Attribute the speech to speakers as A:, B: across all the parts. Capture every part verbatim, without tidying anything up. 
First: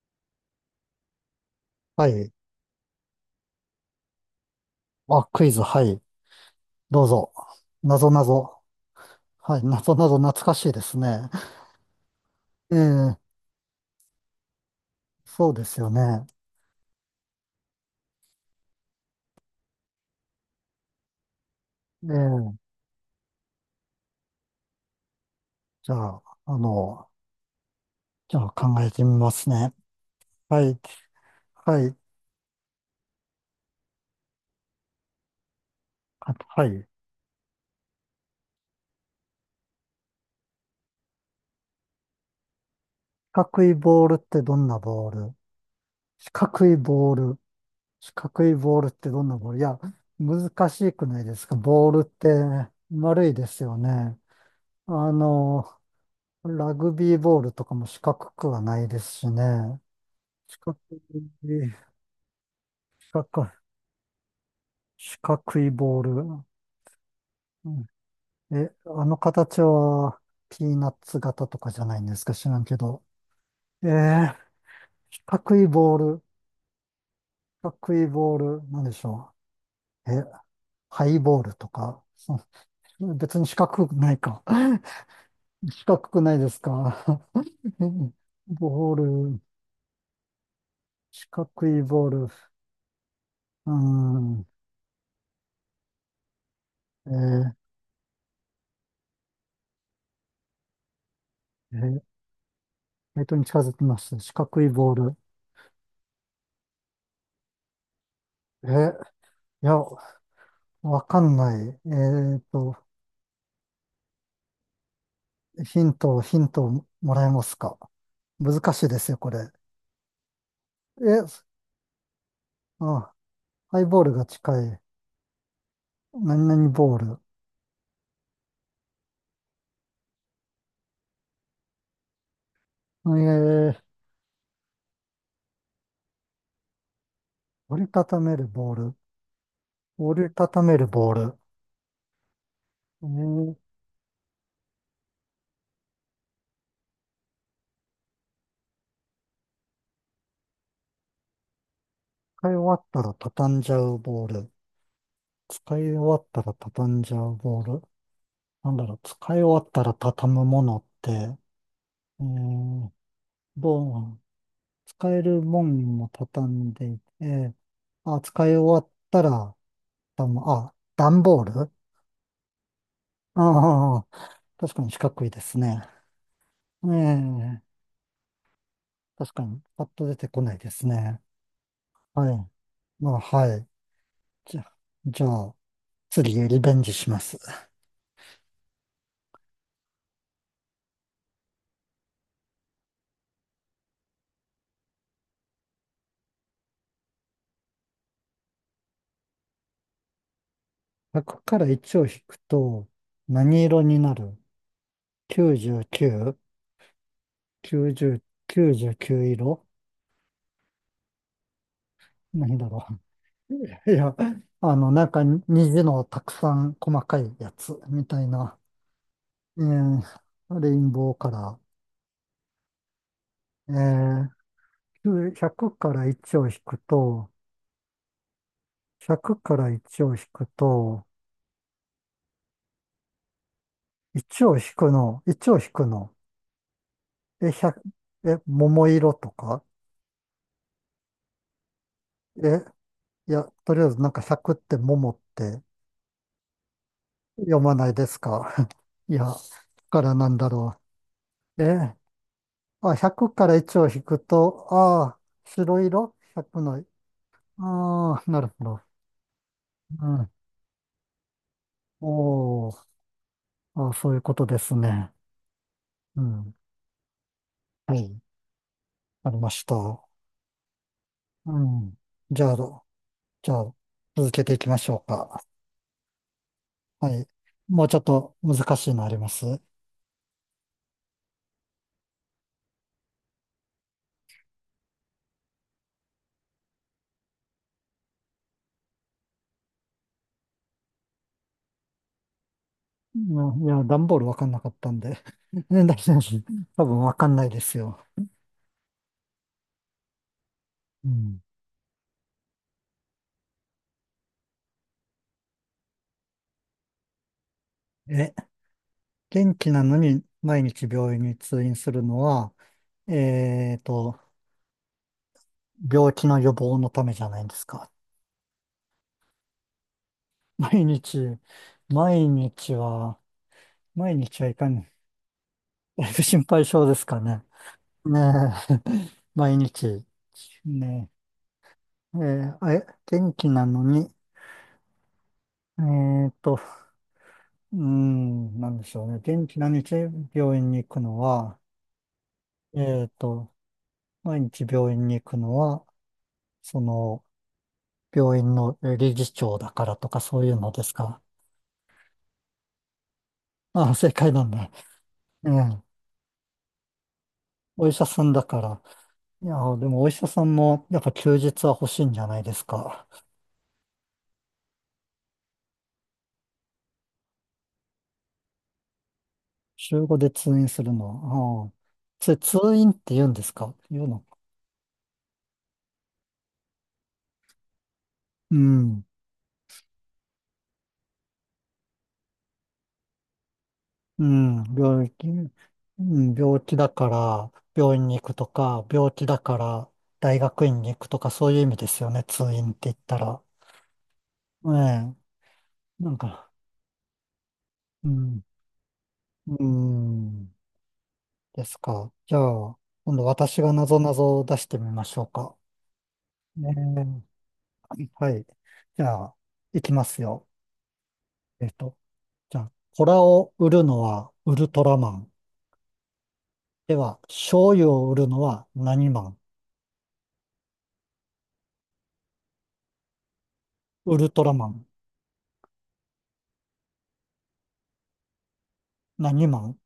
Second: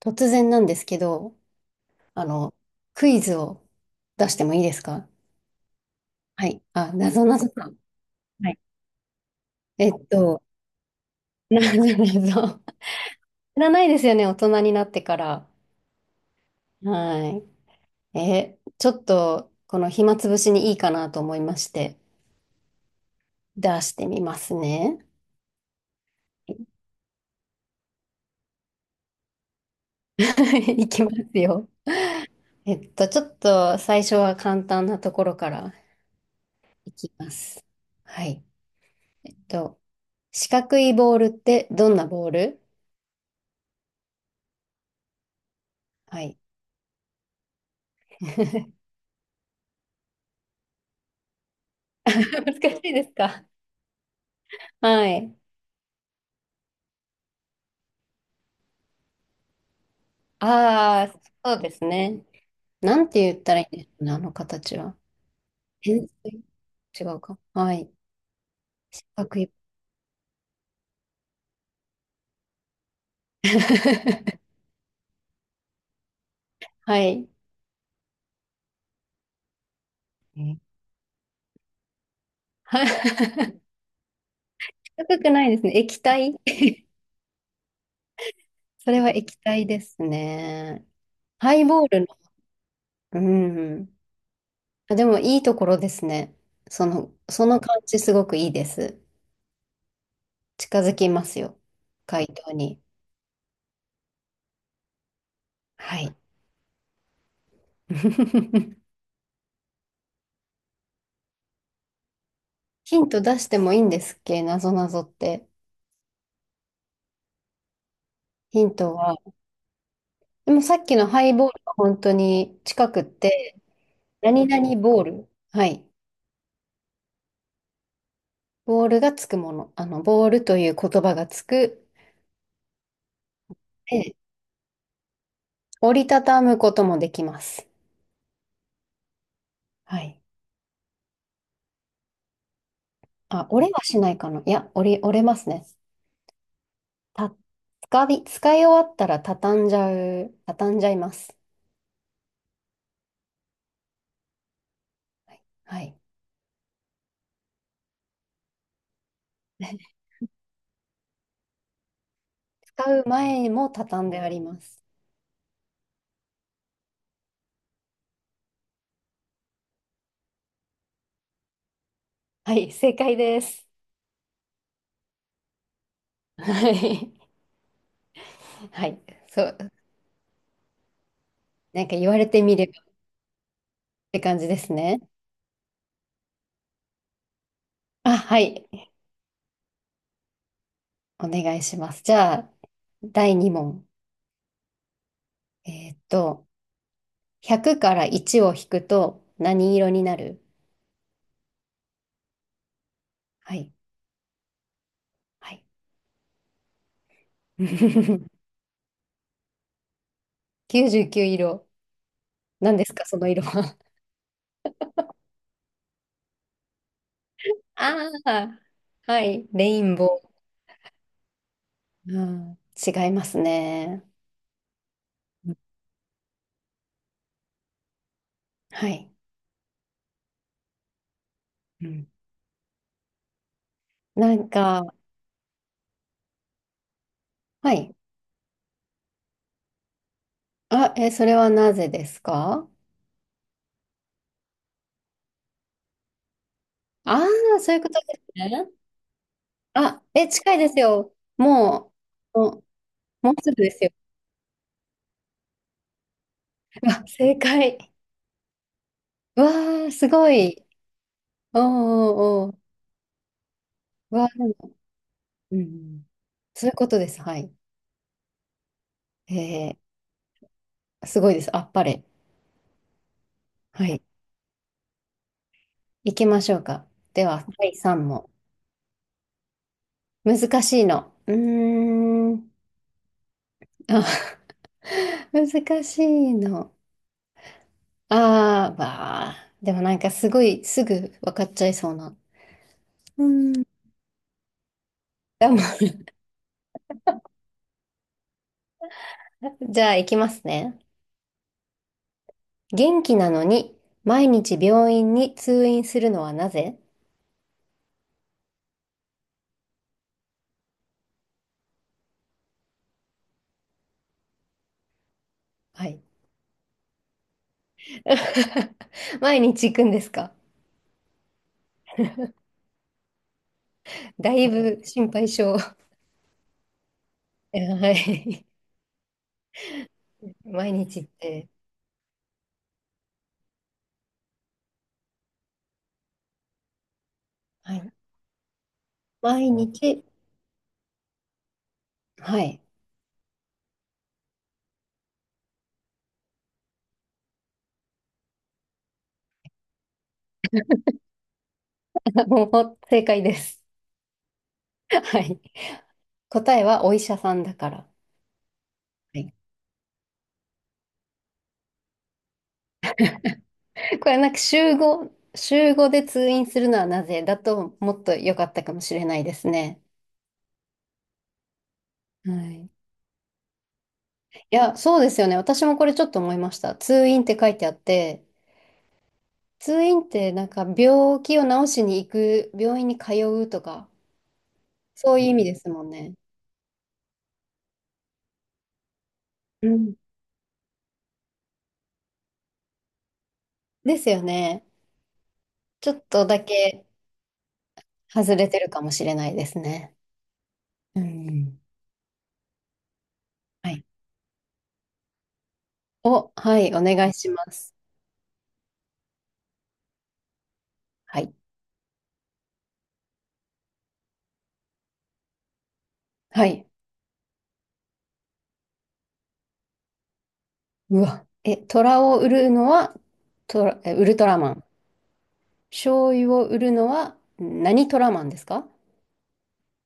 A: 突然なんですけど、
B: は
A: あ
B: い。
A: の、クイズを出してもいいですか？
B: あ、クイズ、はい。
A: はい。あ、
B: どう
A: なぞ
B: ぞ。
A: なぞか。
B: なぞな
A: はい。
B: ぞ。はい。な
A: えっ
B: ぞなぞ
A: と、
B: 懐かしいですね。
A: なぞなぞ。
B: ええ、
A: 知らないですよね、大人になってから。
B: そうですよね。
A: はい。え、ちょっと、この暇つぶしにいいかなと思いまして、
B: ええ、
A: 出してみますね。
B: じゃあ、あ の、じゃあ考えてみますね。
A: は
B: はい。
A: い、いきますよ。
B: はい。
A: えっと、ちょっと最初は簡単なところから
B: あはい。
A: いきます。はい。えっと、四角いボールってどんなボール？
B: 四角いボールってどんなボール？
A: は
B: 四
A: い。
B: 角いボール。四角いボールってどんなボール？いや、難しくないですか？ボールって
A: 難しいです
B: 丸い
A: か。
B: ですよね。
A: は
B: あ
A: い。
B: の、ラグビーボールとかも四角くはないですしね。四角
A: ああ、
B: い、
A: そうですね。なんて
B: 四
A: 言っ
B: 角い、
A: たらいいんですかね、あの形は。
B: 四角いボー
A: 変
B: ル。
A: 水違うか。
B: う
A: は
B: ん。
A: い。
B: え、あの
A: 角い
B: 形はピーナッツ型とかじゃないんですか？知らんけど。え ー、四角いボール、
A: はい。
B: 四角いボール、なんでしょう。え、
A: え
B: ハイボールとか。そ
A: は
B: 別に四
A: い
B: 角くないか。
A: 高くないですね。
B: 四角
A: 液
B: くな
A: 体
B: いですか。
A: そ
B: ボー
A: れは液
B: ル、
A: 体ですね。
B: 四角
A: ハイ
B: い
A: ボール
B: ボ
A: の。
B: ール。う
A: う
B: ー
A: ん。
B: ん。
A: あ、でもいいところですね。そ
B: え
A: の、そ
B: ー
A: の感じすごくいいです。近づきますよ。
B: えー、
A: 回答に。
B: えーとに近づきます。四角いボール。
A: はい。
B: え、いや、わかんない。えーと、
A: ヒント出してもいいんですっけ、なぞなぞって。
B: ヒント、ヒントをもらえますか？難
A: ヒン
B: しい
A: ト
B: です
A: は、
B: よ、これ。
A: でもさっきの
B: え、
A: ハイボールは本当に近くっ
B: あ、
A: て、
B: ハイボールが
A: 何
B: 近い。
A: 々ボール。はい。
B: 何々ボール。
A: ボールがつくもの。あの、ボールという言葉がつく。
B: えー、
A: で、折りたたむこともできます。
B: 折りたためるボール。
A: はい。
B: 折りたためるボール。え
A: あ、
B: ー、
A: 折れはしないかな。いや、折り、折れますね。た、使い、使い終わったら畳んじゃう、畳んじゃいます。
B: 使い終わったら畳んじゃうボール。
A: はい。
B: 使
A: は
B: い終
A: い
B: わったら畳んじゃうボール。なんだろう、使い終わったら 畳むものって、えー、
A: 使う前も
B: ど
A: 畳んで
B: う、
A: あります。
B: 使えるもんも畳んでいて、あ、使い終わったら、ダンあ、段ボール。
A: はい、正解です。
B: ああ、確かに四角いですね。
A: は
B: え
A: い。
B: え、
A: はい。
B: 確
A: そ
B: か
A: う。
B: に、パッと出てこないですね。
A: なんか言われ
B: は
A: て
B: い。
A: みればっ
B: まあ、はい。
A: て感じで
B: じゃ、
A: すね。
B: じゃあ、次へリベンジします。
A: あ、はい。お願いします。じゃあ、だいに問。えーっと、ひゃくからいちを引くと何色になる？
B: いち まるからいちを引くと、
A: は
B: 何
A: い。
B: 色になる
A: はい。
B: ?きゅうじゅうきゅう、きゅうじゅう、きゅうじゅうきゅう色。
A: きゅうじゅうきゅう色。
B: 何だ
A: 何
B: ろ
A: ですか、その色
B: う。
A: は。
B: いや、あの、なんか虹のたくさん細かいや つみ
A: あ
B: たいな、
A: あ、はい。
B: え
A: レインボ
B: え、レインボーカラ
A: ー。うん、違いますね。
B: ー。え、
A: うん、
B: ひゃくからいちを引くと、
A: はい。
B: ひゃくからいちを引くと、
A: うん、な
B: いち
A: ん
B: を引く
A: か、
B: の、いちを引くの、え、
A: は
B: ひゃく、
A: い。
B: え、桃色とか。
A: あ、え、それはなぜです
B: え、
A: か？
B: いや、とりあえずなんかひゃくって桃って
A: ああ
B: 読
A: ー、そ
B: ま
A: ういうこ
B: ない
A: と
B: です
A: です
B: か？
A: ね。
B: いや、だか
A: あ、
B: ら
A: え、
B: なんだ
A: 近いで
B: ろ
A: すよ。
B: う。
A: も
B: え、
A: う、も
B: あ、
A: う、も
B: ひゃく
A: う
B: か
A: す
B: ら
A: ぐで
B: いち
A: す
B: を
A: よ。
B: 引くと、ああ、白色 ?ひゃく の、
A: あ、正解。
B: ああ、なるほど。
A: わあ、
B: う
A: す
B: ん。
A: ごい。おーおーお
B: おー、あ、そう
A: ー。
B: いう
A: わあ、
B: こ
A: で
B: と
A: も、
B: ですね。
A: うん。
B: うん。
A: そういうことです。はい。
B: はい。ありました。
A: えー、すごいです。
B: う
A: あっぱ
B: ん。
A: れ。
B: じゃあ、じゃあ、
A: はい。
B: 続けていきましょうか。
A: 行きましょうか。
B: は
A: で
B: い。
A: は、第
B: もうちょっ
A: 三問。
B: と難しいのあります。
A: 難しいの。うーん。あ、難しいの。あー、わあ。でもなんかすごいすぐ分かっちゃいそうな。う
B: うん、
A: ん。
B: いや、段ボールわかんなかったんで。
A: でも
B: ね、大丈夫？多分わかんないですよ。
A: じゃあ、行きますね。
B: うん。
A: 元気なのに、毎日病院に通院するのはなぜ？
B: え、元気なのに毎日病院に通院するのは、えーと、
A: はい。
B: 病気の予防のためじゃないんですか。
A: 毎日行くんですか？
B: 毎日、毎日は、毎
A: だ
B: 日は
A: い
B: いか
A: ぶ
B: に、
A: 心配性。は
B: だいぶ心配性ですかね。ね
A: い。
B: え、毎日、
A: 毎日行
B: ね
A: って。
B: え、えーあえ、元気なのに、えーっと、
A: は
B: うー
A: い。
B: ん、なんでしょうね。元
A: 毎
B: 気な日
A: 日。
B: 病院に行くのは、
A: はい。
B: えーっと、毎日病院に行くのは、その、病院のえー理事長だからとかそういうのですか。
A: もう正解です。
B: ああ、正解なんだ。
A: はい。
B: ええ、
A: 答えはお医者さんだから。
B: お医者さんだから。
A: はい。
B: いや、でもお医者さんも、やっぱ休日は欲しいんじゃないですか。
A: これなんか週5、週5で通院するのはなぜだともっと良かったかもしれないですね。
B: 週ごで通院するのは。ああ、それ
A: はい。い
B: 通院って言うんですか？言うの。
A: や、そうですよね。私もこれちょっと思いました。通院って書いてあって、
B: うん。
A: 通院ってなんか病気を治しに行く、病院に通うとか、
B: うん、病
A: そういう
B: 気、
A: 意味
B: う
A: ですもんね。
B: ん、病気だから病院に行くとか、病気だか
A: う
B: ら
A: ん。
B: 大学院に行くとか、そういう意味ですよね、通院って言ったら。
A: ですよね。
B: ええ、
A: ちょっ
B: なん
A: とだ
B: か、
A: け
B: う
A: 外
B: ん、
A: れてるかもしれないです
B: う
A: ね。
B: ん、
A: うん。
B: ですか。じゃあ、今度私
A: は
B: が
A: い。
B: なぞなぞを出してみましょうか。
A: お、はい、お願い
B: ね
A: します。
B: え、はい。じゃあ、いきますよ。
A: はい。
B: えっと、じゃあ、コラを売るのはウルトラマン。
A: はい。
B: では、醤油を売るのは何マン？
A: うわ。え、虎を売るのは、トラ、えウル
B: ウ
A: ト
B: ル
A: ラ
B: ト
A: マ
B: ラ
A: ン。
B: マン。
A: 醤油を売るのは、何トラマンですか？
B: 何マン？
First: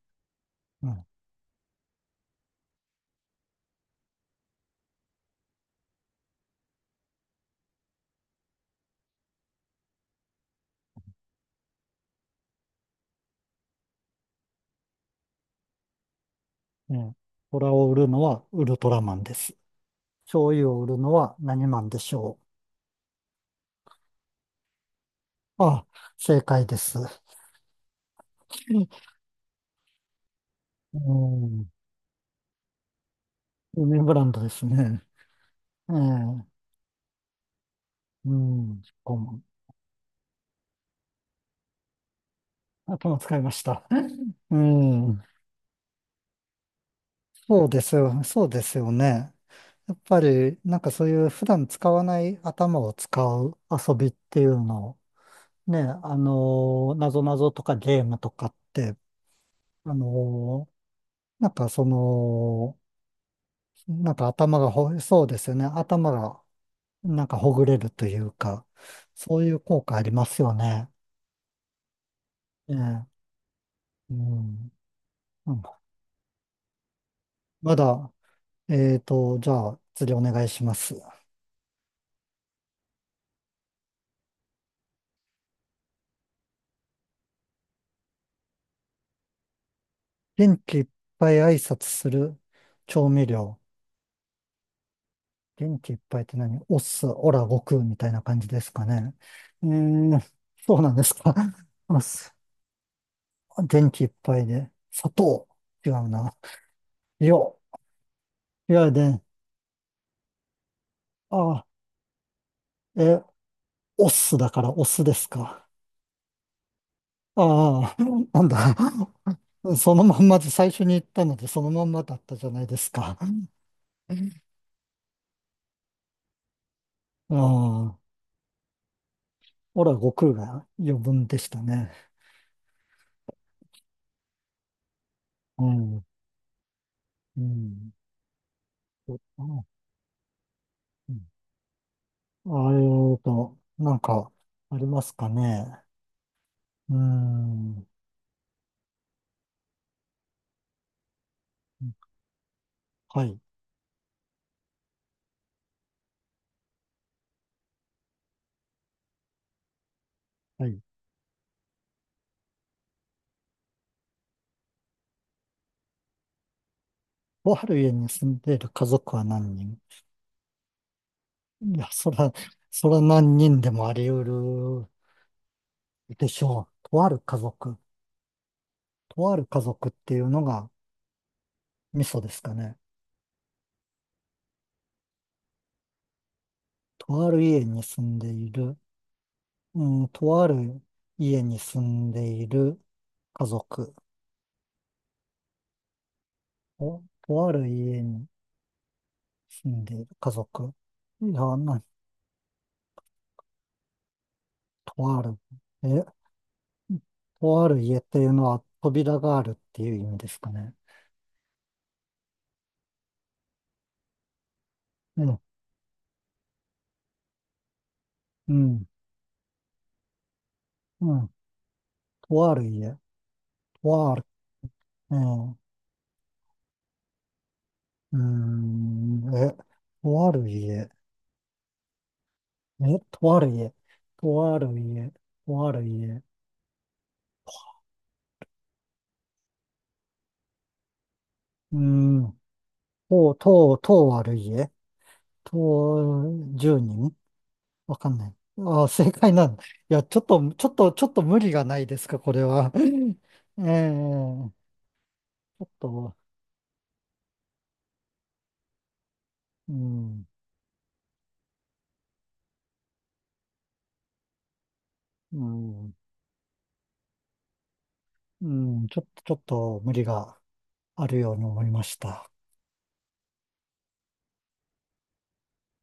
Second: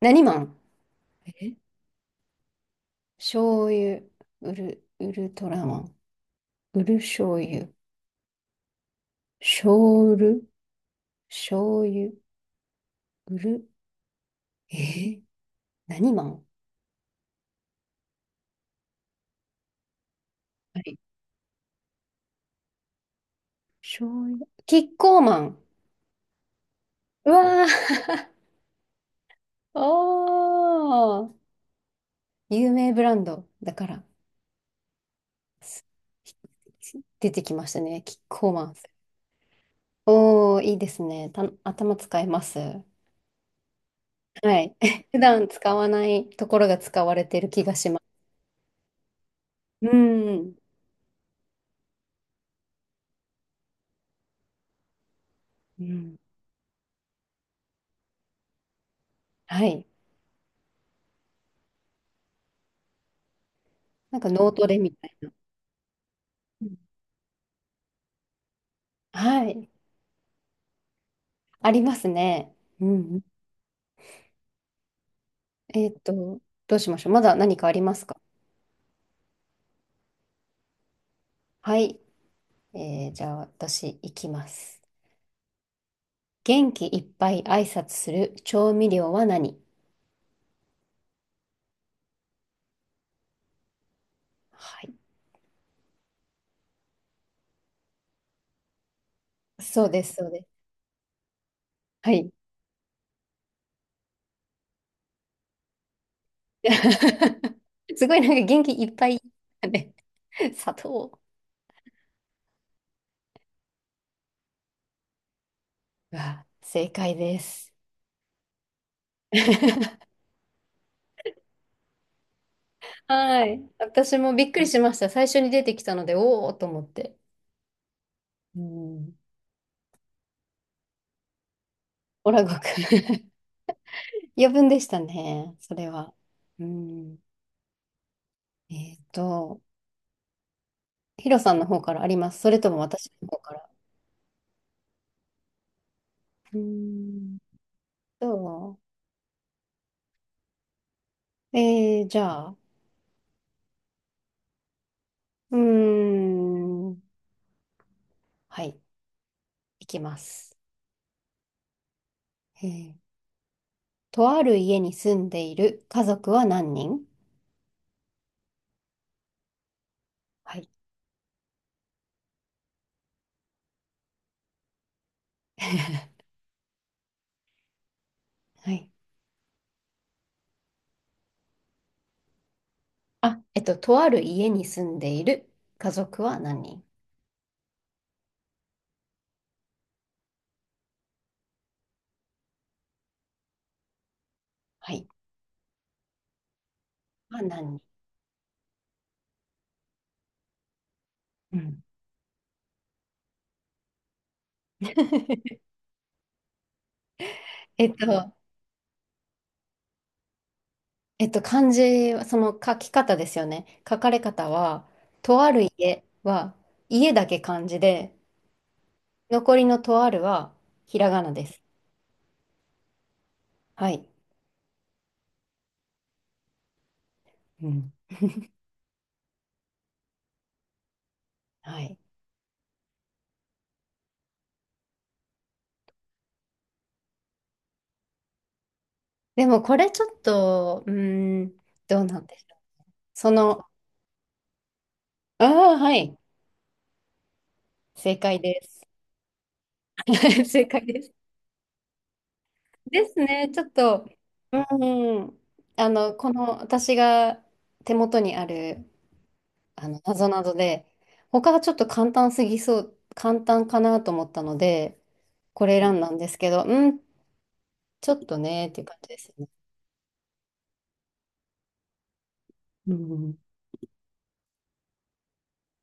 A: 何マン？え醤油、売る、ウルトラマン。売る醤油。醤油、醤油、売る。えー何マン？
B: ね、虎を売るのはウルトラマンです。醤油
A: は
B: を売る
A: い、
B: のは何マンでしょ
A: 醤油。キッコーマン。
B: う？あ、正解です。
A: うわー。
B: う
A: おー。
B: ん。
A: 有名ブランドだ
B: 有
A: から。
B: 名ブランドですね。
A: す
B: ええ、
A: 出てきましたね。キッ
B: う
A: コーマン。
B: ん。顧問。
A: おー、いいですね。た、頭使います。
B: 頭使いました。う
A: はい。普
B: ん。
A: 段使わないところが使われてる気
B: そう
A: が
B: で
A: し
B: す
A: ます。
B: よね。そうですよね。
A: う
B: やっぱ
A: ん。
B: り、なんかそういう普段使わない頭を使う遊びっていうのを、ね、
A: うん。
B: あの、なぞなぞとかゲームとかって、
A: はい。
B: あの、なんか、その、なん
A: なん
B: か
A: か脳
B: 頭
A: ト
B: が
A: レみ
B: ほ、
A: たい
B: そう
A: な。
B: ですよね。頭が
A: うん、
B: なんかほぐれるというか、そう
A: は
B: いう
A: い。
B: 効果ありますよね。
A: ありますね。
B: え
A: う
B: え、
A: ん。
B: うん。うん。
A: えっと、どうしましょう。まだ何かあ
B: ま
A: ります
B: だ、
A: か？
B: えーと、じゃあ次お願いします。
A: はい。えーじゃあ私、行きます。元気いっぱい挨拶する調味料は何？
B: 元気いっぱい挨拶する調味料。
A: はい。
B: 元気いっぱいって何？おっす、オラ、悟空みたいな感じですかね。う
A: そうです、
B: ーん、
A: そうです。
B: そうなんですか。おっ
A: はい。
B: す。元気いっぱいで。砂糖。違うな。よ。
A: すごいなんか元気
B: い
A: い
B: や
A: っぱい。
B: で、
A: ね、砂糖
B: あ、え、オスだからオスですか。
A: が正解です。
B: ああ、なんだ。そ のまんまで最初に言ったので、そのまんまだったじゃないですか。
A: はい。私もびっくりしました。最初に出てきたので、おおと思って。
B: ああ、
A: うん。
B: ほら、悟空が余分でしたね。
A: オラゴくん 余分でしたね、
B: う
A: それ
B: ん、
A: は。うん。
B: うん。
A: えっと、ヒロさんの方からあります。
B: あ
A: それと
B: あ、え
A: も私
B: ー
A: の方か
B: と、
A: ら？
B: なんか、ありますかね。
A: う
B: うー
A: ん
B: ん。
A: と、えー、じゃあ、
B: はい、
A: うーん。はい、いきます。
B: はい。
A: えーとある家に住んでいる家族は何人？
B: とある家に住んでいる家族は何人？
A: はい。
B: いや、そら、そら何人でもあり得る でしょう。とある家族。
A: はい。
B: とある家族っていうのがミソですかね。
A: あ、えっと、とある家に住んでいる家族は何人？
B: とある家に住んでいる、うん、とある家に住んでいる家族。
A: はい。
B: お
A: は
B: とあ
A: 何
B: る
A: 人？
B: 家に住んでいる家族。いや、
A: うん。
B: な、とある。え、とある
A: えっ
B: 家っていう
A: と、
B: のは扉があるっていう意味ですかね。
A: えっと、漢字は、その書き方ですよね。書かれ方は、
B: うん、
A: とある家は、家だけ漢字で、
B: うん、
A: 残りのとあるは、ひら
B: う
A: が
B: ん。
A: なです。
B: とある家。
A: はい。
B: とある。うん、
A: うん。
B: うん、え、とある家。
A: はい。
B: え、とある家。とある家。とある家。
A: でもこれちょっと、うーん、
B: う
A: どうなんで
B: ん。
A: しょう。そ
B: とう、
A: の、
B: とう、とう悪い家？
A: あ
B: と
A: あ、はい、
B: う、じゅうにん？わか
A: 正
B: んない。
A: 解で
B: あ
A: す。
B: あ、正解なんだ。いや、ちょっ と、ち
A: 正
B: ょっ
A: 解
B: と、
A: で
B: ちょっ
A: す。
B: と無理がないですか、これは。
A: ですね、ちょ
B: え
A: っ
B: え、ち
A: と、
B: ょ
A: うん、
B: っ
A: あの、
B: と、
A: この私が手元にある、
B: う
A: あの、な
B: ん、
A: ぞなぞで、他がちょっと簡単すぎそう、簡単かなと思ったので、
B: う
A: これ
B: ん、
A: 選んだんですけど、うん、ちょっと
B: う
A: ね、っていう
B: ん、
A: 感
B: ちょっ
A: じで
B: と、ち
A: す
B: ょっ
A: ね。
B: と無理があるように思いました。
A: うん